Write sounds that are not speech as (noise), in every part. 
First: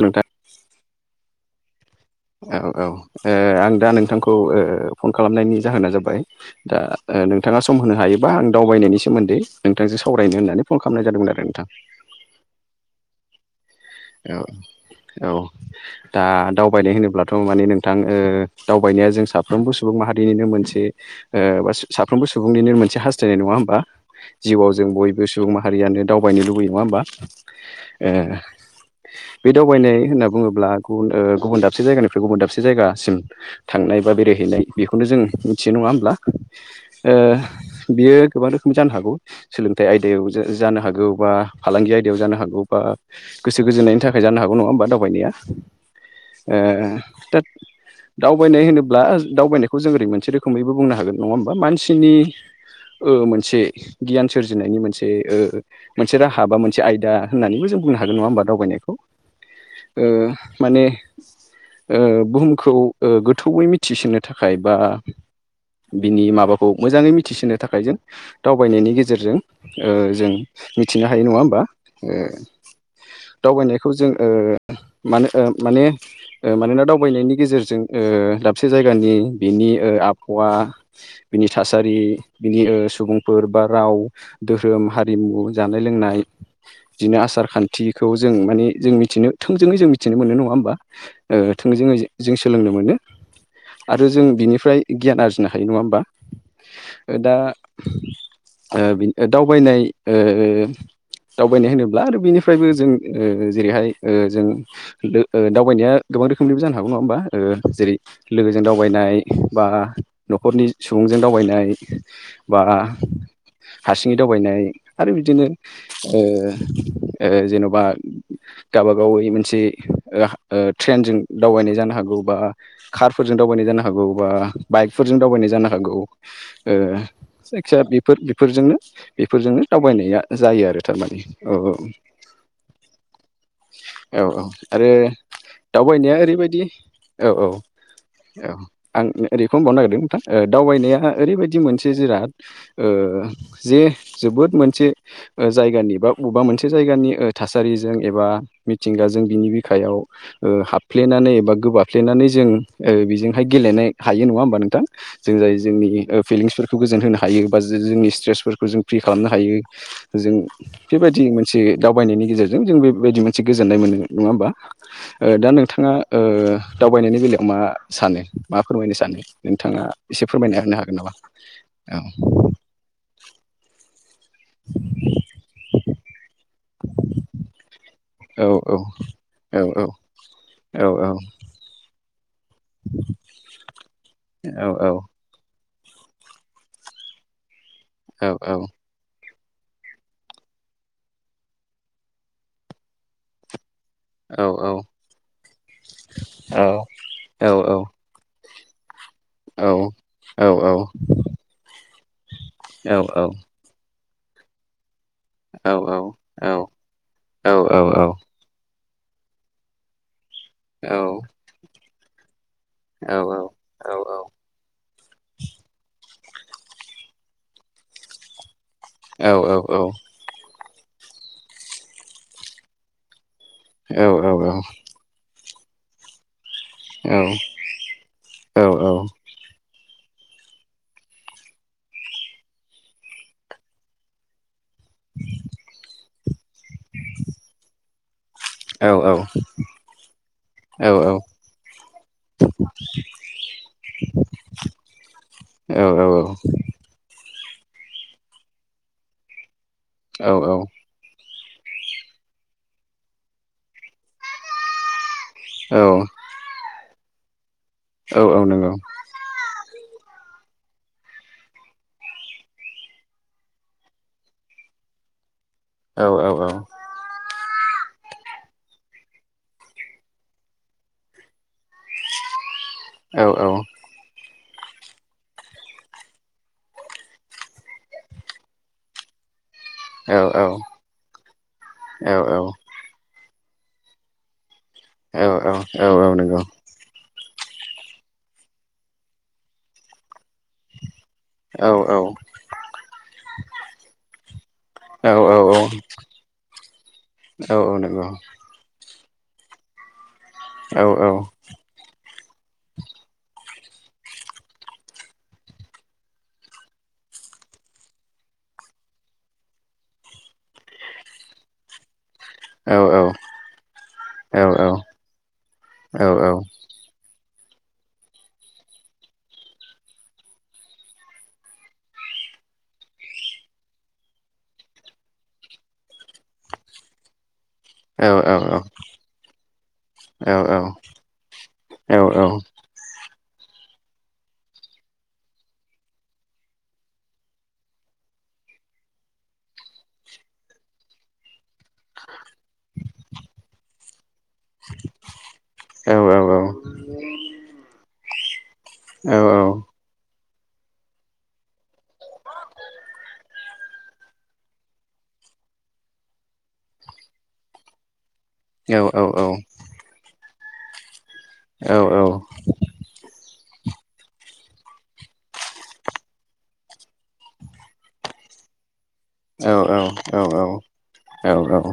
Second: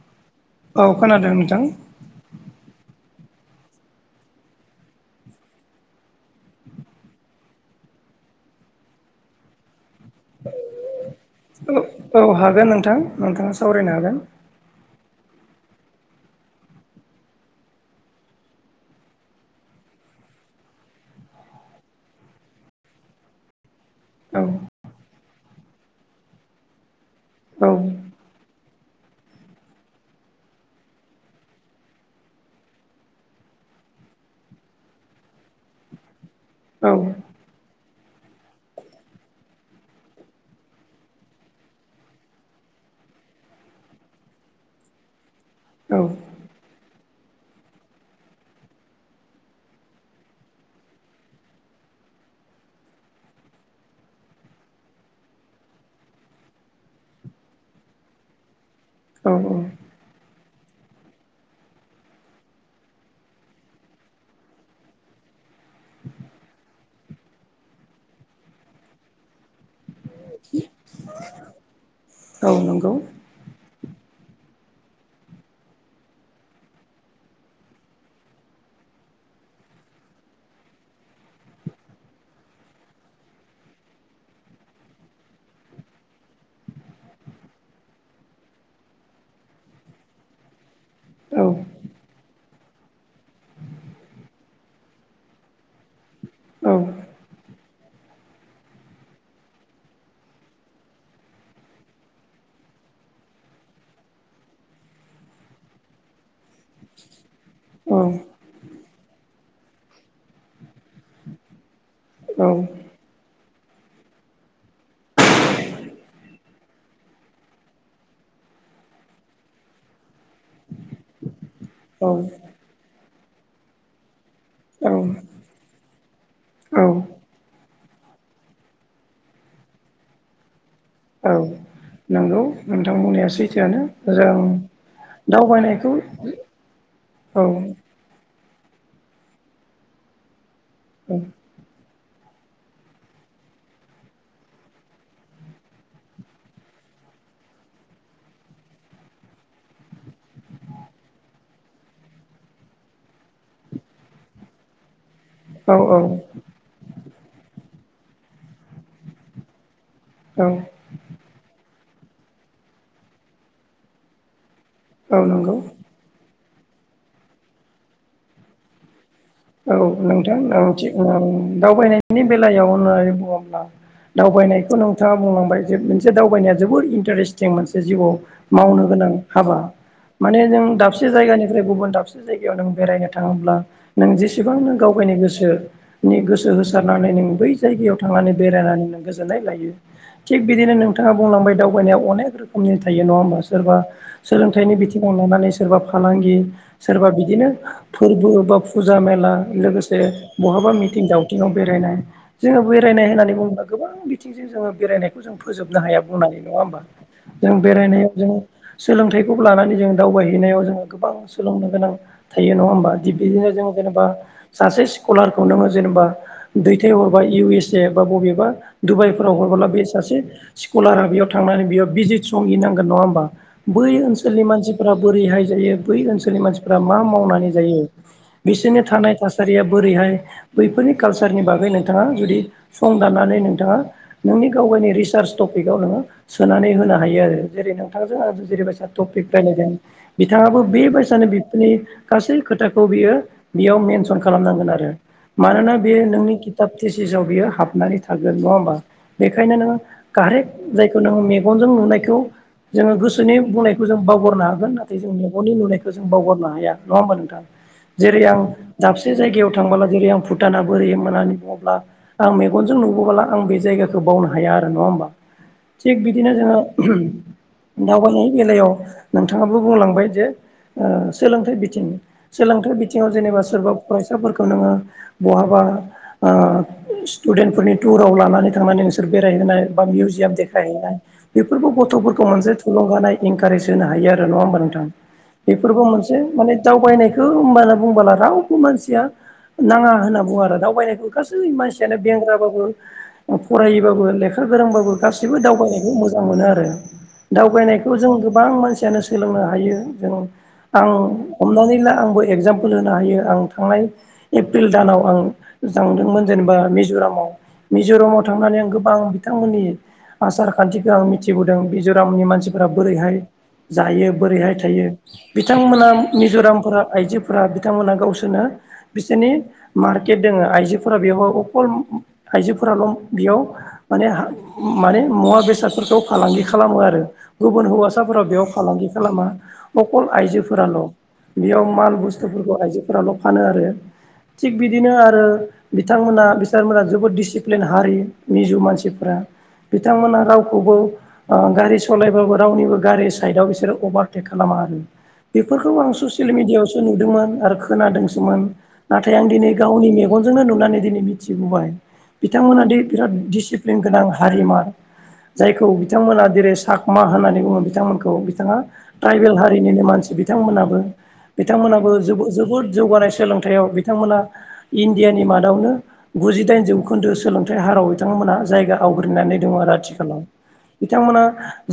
नोंथां औ खोनादों नोंथां औ औ आं दा नोंथांखौ फन खालामनायनि जाहोना जाबाय दा नोंथाङा सम होनो हायोबा आं दावबायनायनि सोमोन्दै नोंथांजों सावरायनो होननानै फन खालामनाय जादोंमोन आरो नोंथां औ हागोन नोंथां नोंथाङा स औ औ दा दावबायनाय होनोब्लाथ' माने नोंथां दावबायनाया जों साफ्रोमबो सुबुं माहारिनिनो मोनसे बा साफ्रोमबो सुबुंनिनो मोनसे हास्थायनाय नङा होमबा जिउआव जों बयबो सुबुं माहारियानो दावबायनो लुबैयो नङा होमबा हागोन ए बे दावबायनाय होनना बुङोब्ला गुबुन गुबुन दाबसे जायगानिफ्राय गुबुन दाबसे जायगासिम थांनाय बा बेरायहै बेखौनो जों मिथिनाय नङा होमब्ला औ बियो गोबां रोखोमनि जानो हागौ सोलोंथाइ आयदायाव जानो हागौ बा फालांगि आयदायाव जानो हागौ बा गोसो गोजोनायनायनि थाखाय जानो हागौ नङा होमबा दावबायनाया औ ओ दा दावबायनाय होनोब्ला दावबायनायखौ जों ओरै मोनसे रोखोमैबो बुंनो हागोन नङा होमबा मानसिनि मोनसे गियान सोरजिनायनि मोनसे मोनसे राहा बा मोनसे आयदा होननानैबोजों बुंनो हागोन नङा होमबा दावबायनायखौ औ माने बुहुमखौ गोथौयै मिथिसोनो थाखाय बा बिनि माबाखौ मोजाङै मिथिसोनो थाखाय जों दावबायनायनि गेजेरजों जों मिथिनो हायो नङा होमबा औ नंगौ दावनाय जों माने मानोना दावबायनायनि गेजेरजों ला दाबसे जायगानि बिनि आबहावा बिनि थासारि बिनि सुबुंफोर बा राव धोरोम हारिमु जानाय लोंनाय बिदिनो आसार खान्थि बे जों माने जों मिथिनो थोंजोङै जों मिथिनो मोनो नङा होमबा औ थोंजोङै जों सोलोंनो मोनो आरो जों बिनिफ्राय गियान आरजिनो हायो नङा होमबा औ दा दावबायनाय दावबायनाय होनोब्ला आरो बिनिफ्रायबो जों जेरैहाय जों दावबायनाया गोबां रोखोमनिबो जानो हागौ नङा होमबा जेरै औ लोगोजों दावबायनाय बा न'खरनि सुबुंजों दावबायनाय बा हारसिङै दावबायनाय आरो बिदिनो जेन'बा बा गाबागाव मोनसे ट्रेनजों दावबायनाय जानो हागौ बा कारफोरजों दावबायनाय जानो हागौ बा औ बाइकफोरजों दावबायनाय जानो हागौ औ जायखिजया बेफोर बेफोरजोंनो बेफोरजोंनो दावबायनाया जायो आरो थार माने औ औ नंगौ नोंथां बुंनाया सैथोआनो औ जों औ आरो दावबायनायखौ दावबायनाया ओरैबायदि औ औ औ आं ओरैखौ होनबावनो नागिरदों नोंथां दावबायनाया ओरैबायदि मोनसे जिराद जे जोबोद मोनसे जायगानि बा बबेबा मोनसे जायगानि थासारिजों एबा मिथिंगाजों बिनि बिखायाव हाबफ्लेनानै एबा गोबाफ्लेनानै जों जों ओ बेजोंहाय गेलेनो हायो नङा होमबा नोंथां जों जाय औ जोंनि औ फिलिंसफोरखौ गोजोन होनो हायो बा जोंनि स्ट्रेसफोरखौ जों फ्रि खालामनो हायो जों औ बेबायदि मोनसे बायनायनि गेजेरजों जों बेबायदि मोनसे गोजोननाय मोनो नङा होमबा। औ ओ दा नंगौ नोंथाङा ओ दावबायनायनि बेलायाव मा सानो मा फोरमायनो सानो? औ नोंथां ओं दावबायनायनि बेलायाव होननानै बुङोब्ला दावबायनायखौ नोंथाङा बुंलांबाय जे मोनसे दावबायनाया जोबोर इन्टारेस्टिं मोनसे जिउआव मावनो गोनां हाबा औ औ माने जों दाबसे जायगानिफ्राय गुबुन दाबसे से जायगायाव नों बेरायनो थाङोब्ला नों जेसेबां नों दावबायनो गोसो गोसो होसारनानै नों बै जायगायाव थांनानै बेरायनानै नों गो- जोननाय लायो । थिग बिदिनो नोंथाङा बुंलांबाय दावबायनायाव अनेक रोखोमनि थायो नङा होमबा सोरबा सोलोंथाइनि बिथिङाव लानानै सोरबा फालांगि सोरबा बिदिनो फोरबो बा फुजा मेला लोगोसे बहाबा मिथिं दावथिङाव बेरायनाय जोङो बेरायनाय होननानै बुङोब्ला गोबां थिंजों जोङो बेरायनायखौ जों फोजोबनो हाया बुंनानै नङा होमबा जों बेरायनायाव जोङो सोलोंथाइखौ लानानै जों दावबायहैनायाव जोङो गोबां सोलोंनो गोनां थायो नङा होमबा थिग बिदिनो जों जेनेबा सासे स्कलारखो नों जेनबा दैदे अबेबा इउ एस ए बा बबेबा दडुबाइफोराव हरबोला बे सासे स्कलारा बेयाव थांनानै बेयाव भिजित संहैनांगोन नङा होमबा बै ओनसोलनि मानसिफोरा बोरैहाय बै ओनसोलनि मानसिफोरा मा मावनानै जायो बिसोरनि थानाय थासारि बोरैहाय बैफोरनि काल्सारनि बागै नोंथाङा जुदि सं दाननानै नोंथाङा नोंनि गाव गावनि रिसार्च टपिकाव नोङो सोनानै होनो हायो आरो जेरै नोंथां जेरैबायसा टपिक बानायदों बिथाङाबो बेबायसानो बिफोरनि गासै खोथाखौ बियो बेयाव मेनसन खालामनांगोन आरो मानोना बे नोंनि किथाब थेसिसआव बियो हाबनानै थागोन नङा होमबा बेखायनो नोङो कारेक् जायखौ नोङो मे- गनजों नुनायखौ जोङो गोसोनि बुंनायखौ जों बावगारनो हागोन नाथाय जोंनि गननि नुनायखौ जों बावगारनो हाया नङा होमबा नोंथां। जेरै आं दाबसे जायगायाव थांबोला जेरै आं फु- भुटाना बोरै होननानै बुङोब्ला आं मेगनजों नुबोबोला आं बे जायगाखौ बावनो हाया आरो नङा होमबा थिग बिदिनो जोङो दावबायनाय बेलायाव नोंथाङाबो बुंलांबाय जे ओ सोलोंथाइ सोलोंथाइ बिथिङाव जेनेबा सोरबा फरायसा फोरखौ नोङो बहाबा ओ स्टुडेन्ट फोरनि टुराव लानानै थांनानै नोंसोर बे- रायहैनाय मिउजियाम देखायहैनाय बेफोरबो गथ'फोरखौ मोनसे थुलुंगानाय इनकारेज होनो हायो आरो नङा होमबा नोंथां बेफोरबो मोनसे माने दावबायनायखौ होनबा बुंबोला रावबो मानसिया नाङा होनना बुङो आरो दावबायनायखौ गासै मानसियानो बेंग्राबाबो फरायोबाबो लेखा गोरोंबाबो गासैबो दावबायनायखौ मोजां मोजां मोनो आरो दावबायनायखौ जों गोबां मानसियानो सोलोंनो हायो जों आं हमनानै ला आंबो एक्जामपोल होनो हायो आं थांनाय एप्रिल दानाव आं थांदोंमोन जेनेबा मिज'रामाव मिज'रामाव थांनानै आं गोबां बिथांमोननि आसार खान्थिखौ आं मिथिबोदों। मिज'- रामनि मानसिफोरा बोरैहाय जायो बोरैहाय थायो बिथांमोना मिज'रामफोरा आइजो फोरा बिथांमोना गावसोरनो बिसोरनि मार्केट दङ आइजोफोरा बेयाव अखल आइजोफोराल' बेयाव माने माने मुवा बेसादफोरखौ फालांगि खालामो आरो गुबुन हौवासाफोरा बेयाव फालांगि खालामा अखल आइजोफोराल' बेयाव माल बु स्थुफोरखौ आइजोफोराल' फानो आरो थिग बिदिनो आरो बिथांमोना बिथांमोना जोबोद दिडिसिप्लिन हारि मिज' मानसिफोरा बिथांमोना रावखौबो ओ गारि सलायबाबो रावनिबो गारि साइडआव बिसोरो अभार टेक खालामा आरो बेफोरखौ आं ससियेल मिडियाआवसो नुदोंमोन आरो खोनादोंसोमोन नाथाय आं दिनै गावनि मे गनजोंनो नुनानै दिनै मिथिबोबाय बिथांमोना दि बिराद दिसिप्लिन गोनां हारिमार जायखौ बिथांमोना जेरै साकमा होननानै बुङो बिथांमोनखौ बिथाङा ट्राइबेल हारिनिनो मानसि बिथांमोनाबो बिथांमोनहाबो जोबोद जौगानाय सोलोंथाइयाव बिथांमोना इण्डियानि मादावनो गुजिदाइन जौखोन्दो सोलोंथाइ हाराव बिथांमोनहा जायगा आवग्रिनानै दङ आरो आथिखालाव बिथांमोना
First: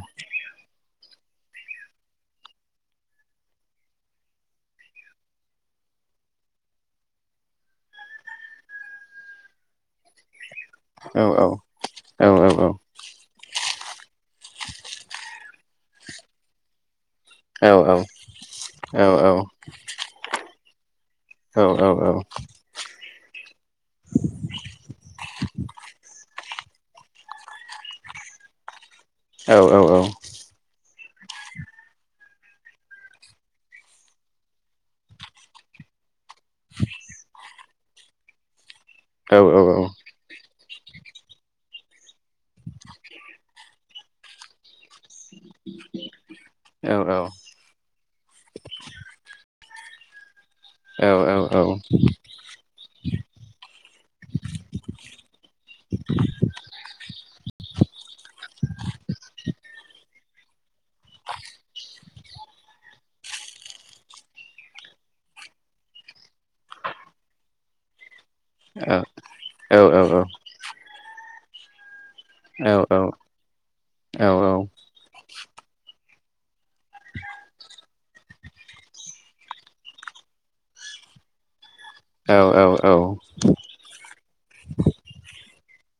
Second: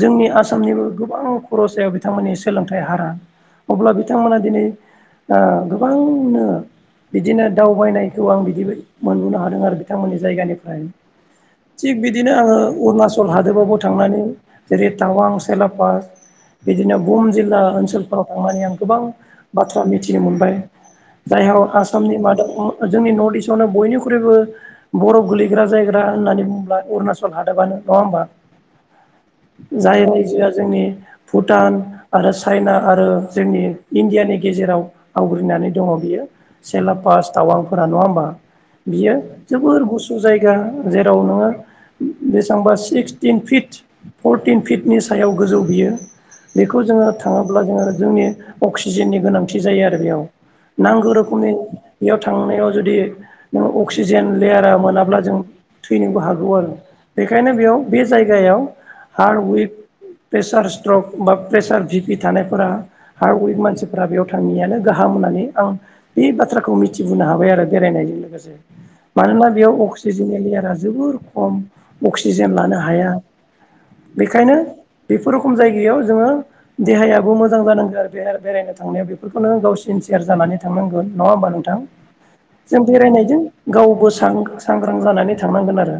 जोंनि आसामनिबो गोबां खरसायाव बिथांमोननि सोलोंथाइ हारा अब्ला बिथांमोना दिनै ओ गोबांनो बिदिनो दावबायनायखौ आं बिदि मोनबोननो हादों आरो बिथांमोननि जायगानि फ्राय थिग बिदिनो आङो अरुणाचल हादोरावबो थांनानै जेरै टावां सेलापास बिदिनो बुहुम जिल्ला ओनसोलफोराव थांनानै आं गोबां बाथ्रा मिथिनो मोनबाय जायहाव आसामनि मादाव जोंनि नर्थ इस्टआवनो बयनिख्रुइबो बर'फ गोलैग्रा जायगा होननानै बु ङोब्ला उरणाचल हादाबनो नङा होमबा जाय रायजोआ जोंनि भुटान आरो चाइना आरो जोंनि इण्डियानि गेजेराव आवग्रिनानै दङ बियो सेला पास्ट टावांफोरा नङा होमबा बियो जोबोर गुसु जायगा जेराव नोङो बेसेबां सिक्सटिन फिट फरटिन फिटनि सायाव गोजौ बियो बेखौ जोङो थाङोब्ला जोङो जोंनि अक्सिजेननि गोनांथि जायो आरो बेयाव नांगौ रोखोमनि बेयाव थांनायाव जुदि अक्सिजेन लेयारा मोनाब्ला जों थैनोबो हागौ आरो बेखायनो बेयाव बे जायगायाव हार्ड विक प्रेसार स्ट्रक बा प्रेसार भिपि थानायफोरा हार्ड विक मानसिफोरा बेयाव थाङियानो गाहाम होननानै औ बे बाथ्राखौ मिथिजोबनो हाबाय आरो बेरायनायनि गेजेरजों मानोना बेयाव अक्सिजेननि लेयारा जोबोर खम अक्सिजेन लानो हाया बेखायनो खुनुरुखुम जायगायाव जोङो देहायाबो मोजां जानांगोन बेराय बेरायनो थांनायाव बेफोरखौनो गाव सिनसियार जानानै थांनांगोन नङा होमबा नोंथां जों बेरायनायजों गावबो सांग्रां जानानै थांनांगोन आरो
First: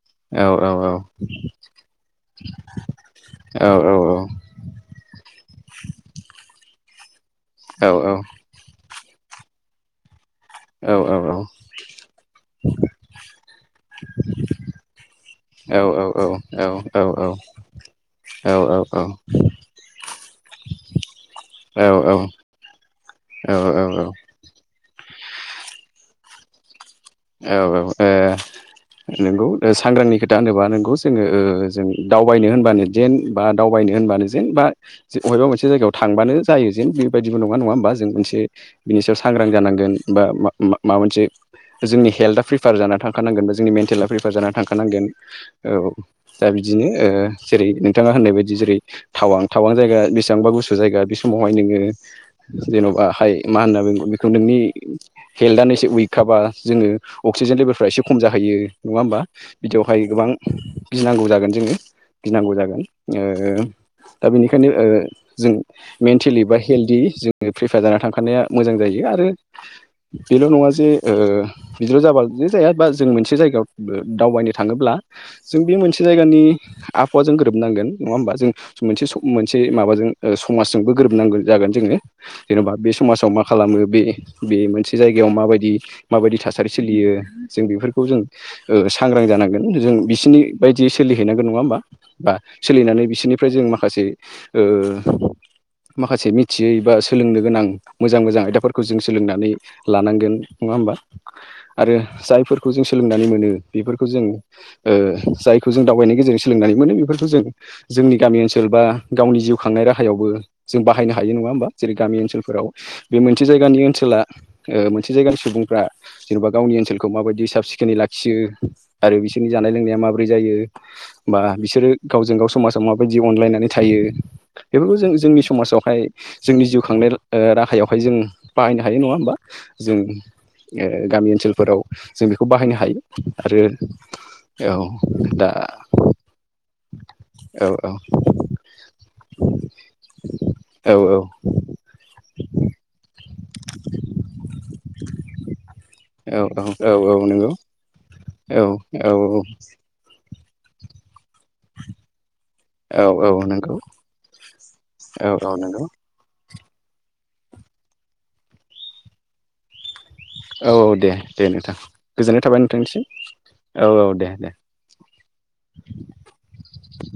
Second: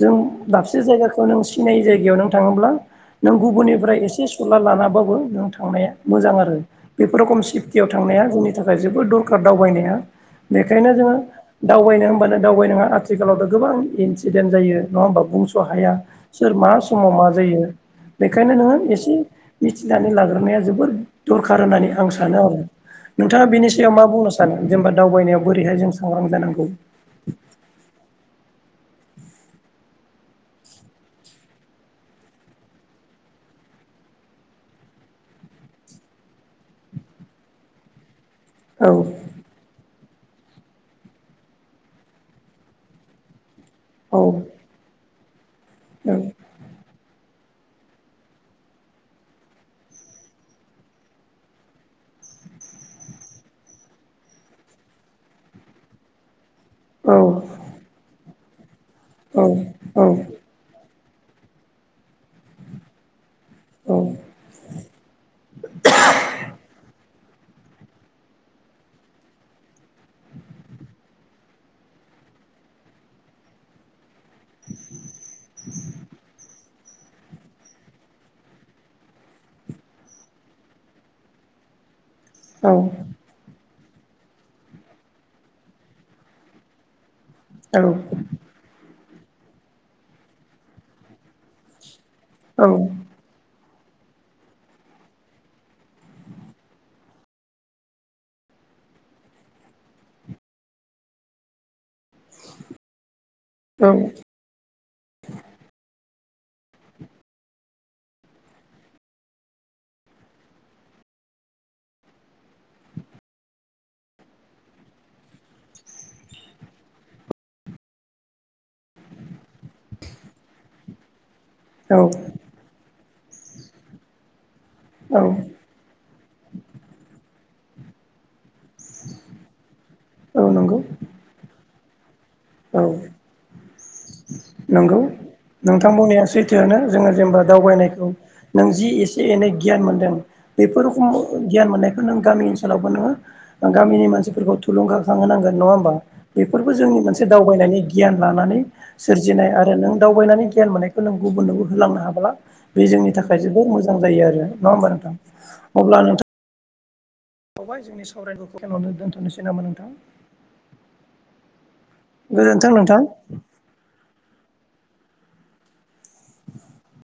जों दाबसे जायगाखौ नों सिनायनाय जायगायाव नों थाङोब्ला नों गुबुननिफ्राय एसे सुलाद लानाबाबो नों थांनाया मोजां आरो बेफोर रखम सिटियाव नोंगौ थांनाया जोंनि थाखाय जोबोद दरखार दावबायनाया बेखायनो जोङो दावबायनो होनबानो दावबायनाङा आथिखालावथ' गोबां इनसिडेन्ट जायो नङा होनोमबा बुं स' हाया सोर मा समाव मा जायो बेखायनो नोङो एसे मिथिनानै लाग्रोनाया जोबोद दरखार होननानै आं सानो आरो नोंथाङा बेनि सायाव मा बुंनो सानो? जेनेबा दावबायनायाव बोरैहाय जों सांग्रां जानांगौ औ औ औ नोंगौ सांग्रांनि खोथा होनोबा नोंगौ जोङो जों दावबायनो होनबानो जेन बा दावबायनो होनबानो जेन बा बबेबा मोनसे जायगायाव थांबानो जायो जेन बेबायदिबो नङा नङा होमबा जों इसे औ बिनि सायाव सांग्रां जानांगोन बा माबा मोनसे जोंनि हेल्था प्रिफयार जानानै थांखानांगोन बा जोंनि मेन्टेला औ प्रिफयार जानानै थांखानांगोन औ दा बिदिनो जेरै नोंथाङा होननाय बायदि जेरै थावां थावां जायगा बेसेबांबा गुसु जायगा बे समावहाय नोङो जेन'बा हाय मा होनना बुंगोन बेखौ नोंनि हेल्थानो एसे उइकखाबा जोङो औ अक्सिजेन लेभेलफ्रा एसे खम जाहैयो नङा होमबा औ बिदियावहाय औ गोबां गिनांगौ जागोन जोङो गिनांगौ जागोन औ दा बेनिखायनो जों मेन्टेलि बा हेल्दि जों प्रिफेयार जाना थांखानाया मोजां जायो आरो बेल' नङा जे ओ बिदिल जाबा जे जाया बा जों मोनसे जायगायाव दावबायनो थाङोब्ला जों बे मोनसे जायगानि आबहावाजों गोरोबनांगोन नङा होमबा जों मोनसे स मोनसे माबाजों ओ समाजजोंबो गोरोबनांगोन जाय जागोन जोङो जेनबा बे समाजाव मा खालामो बे बे मोनसे जायगायाव माबायदि माबायदि थासारि सोलियो जों बेफोरखौ जों ओ सांग्रां जानांगोन जों बिसिनि बायदियै सोलिहैनांगोन नङा होमबा बा सोलिनानै बिसोरनिफ्राय जों मा खासे ओ माखासे मिथियै बा सोलोंनो गोनां मोजां मोजां आयदाफोरखौ जों सोलोंनानै लानांगोन नङा होमबा आरो जायफोरखौ जों सोलोंनानै मोनो बेफोरखौ जों ओ जायखौ जों दावबायनायनि गेजेरजों सोलोंनानै मोनो बेफोरखौ जों जोंनि गामि ओनसोल बा गावनि जिउ खांनाय राहायावबो जों बाहायनो हायो न नङा होमबा जेरै गामि ओनसोलफोराव बे मोनसे जायगानि ओनसोला ओ मोनसे जायगानि सुबुंफ्रा जेन'बा गावनि ओनसोलखौ माबायदि साब सिखोनै लाखियो आरो बिसोरनि जानाय लोंनाया माबोरै जायो बा बिसोरो औ औ गावजों गाव समाजाव माबायदि अनलायनानै थायो बेफोरखौ जों औ जोंनि समाजावहाय जोंनि जिउ खांनाय ओ राहायावहाय जों बाहायनो हायो नङा होमबा जों औ नंगौ गामि ओनसोलफोराव जों बेखौ बाहायनो औ हायो आरो औ नंगौ दा नोंथां बुंनाया सैथोआनो जोङो जेनेबा औ दावबायनायखौ नों जि एसे फायनो गियान मोनदों बेफोर औ खम गियान मोननायखौ नों गामि ओनसोलावबो नोङो गामिनि मानसि फोरखौ थुलुंगा खांहोनांगोन न नङा होमबा बेफोरबो औ जोंनि औ मोनसे नंगौ दावबायनायनि गियान लानानै औ औ सोरजिनाय आरो नों दावबायनानै गियान मोननायखो नों गुबुननोबो होलांनो हाबोला बे जोंनि थाखाय औ जोबोद नंगौ मोजां जायो आरो नङा होमबा नोंथां औ औ नंगौ अब्ला नोंथां बावबाय जोंनि (unintelligible) दोनथ'नोसै नामा नोंथां औ औ दे दे नोंथां गोजोननाय थाबाय गोजोन्थों नोंथां नोंथांनिसिम औ औ दे दे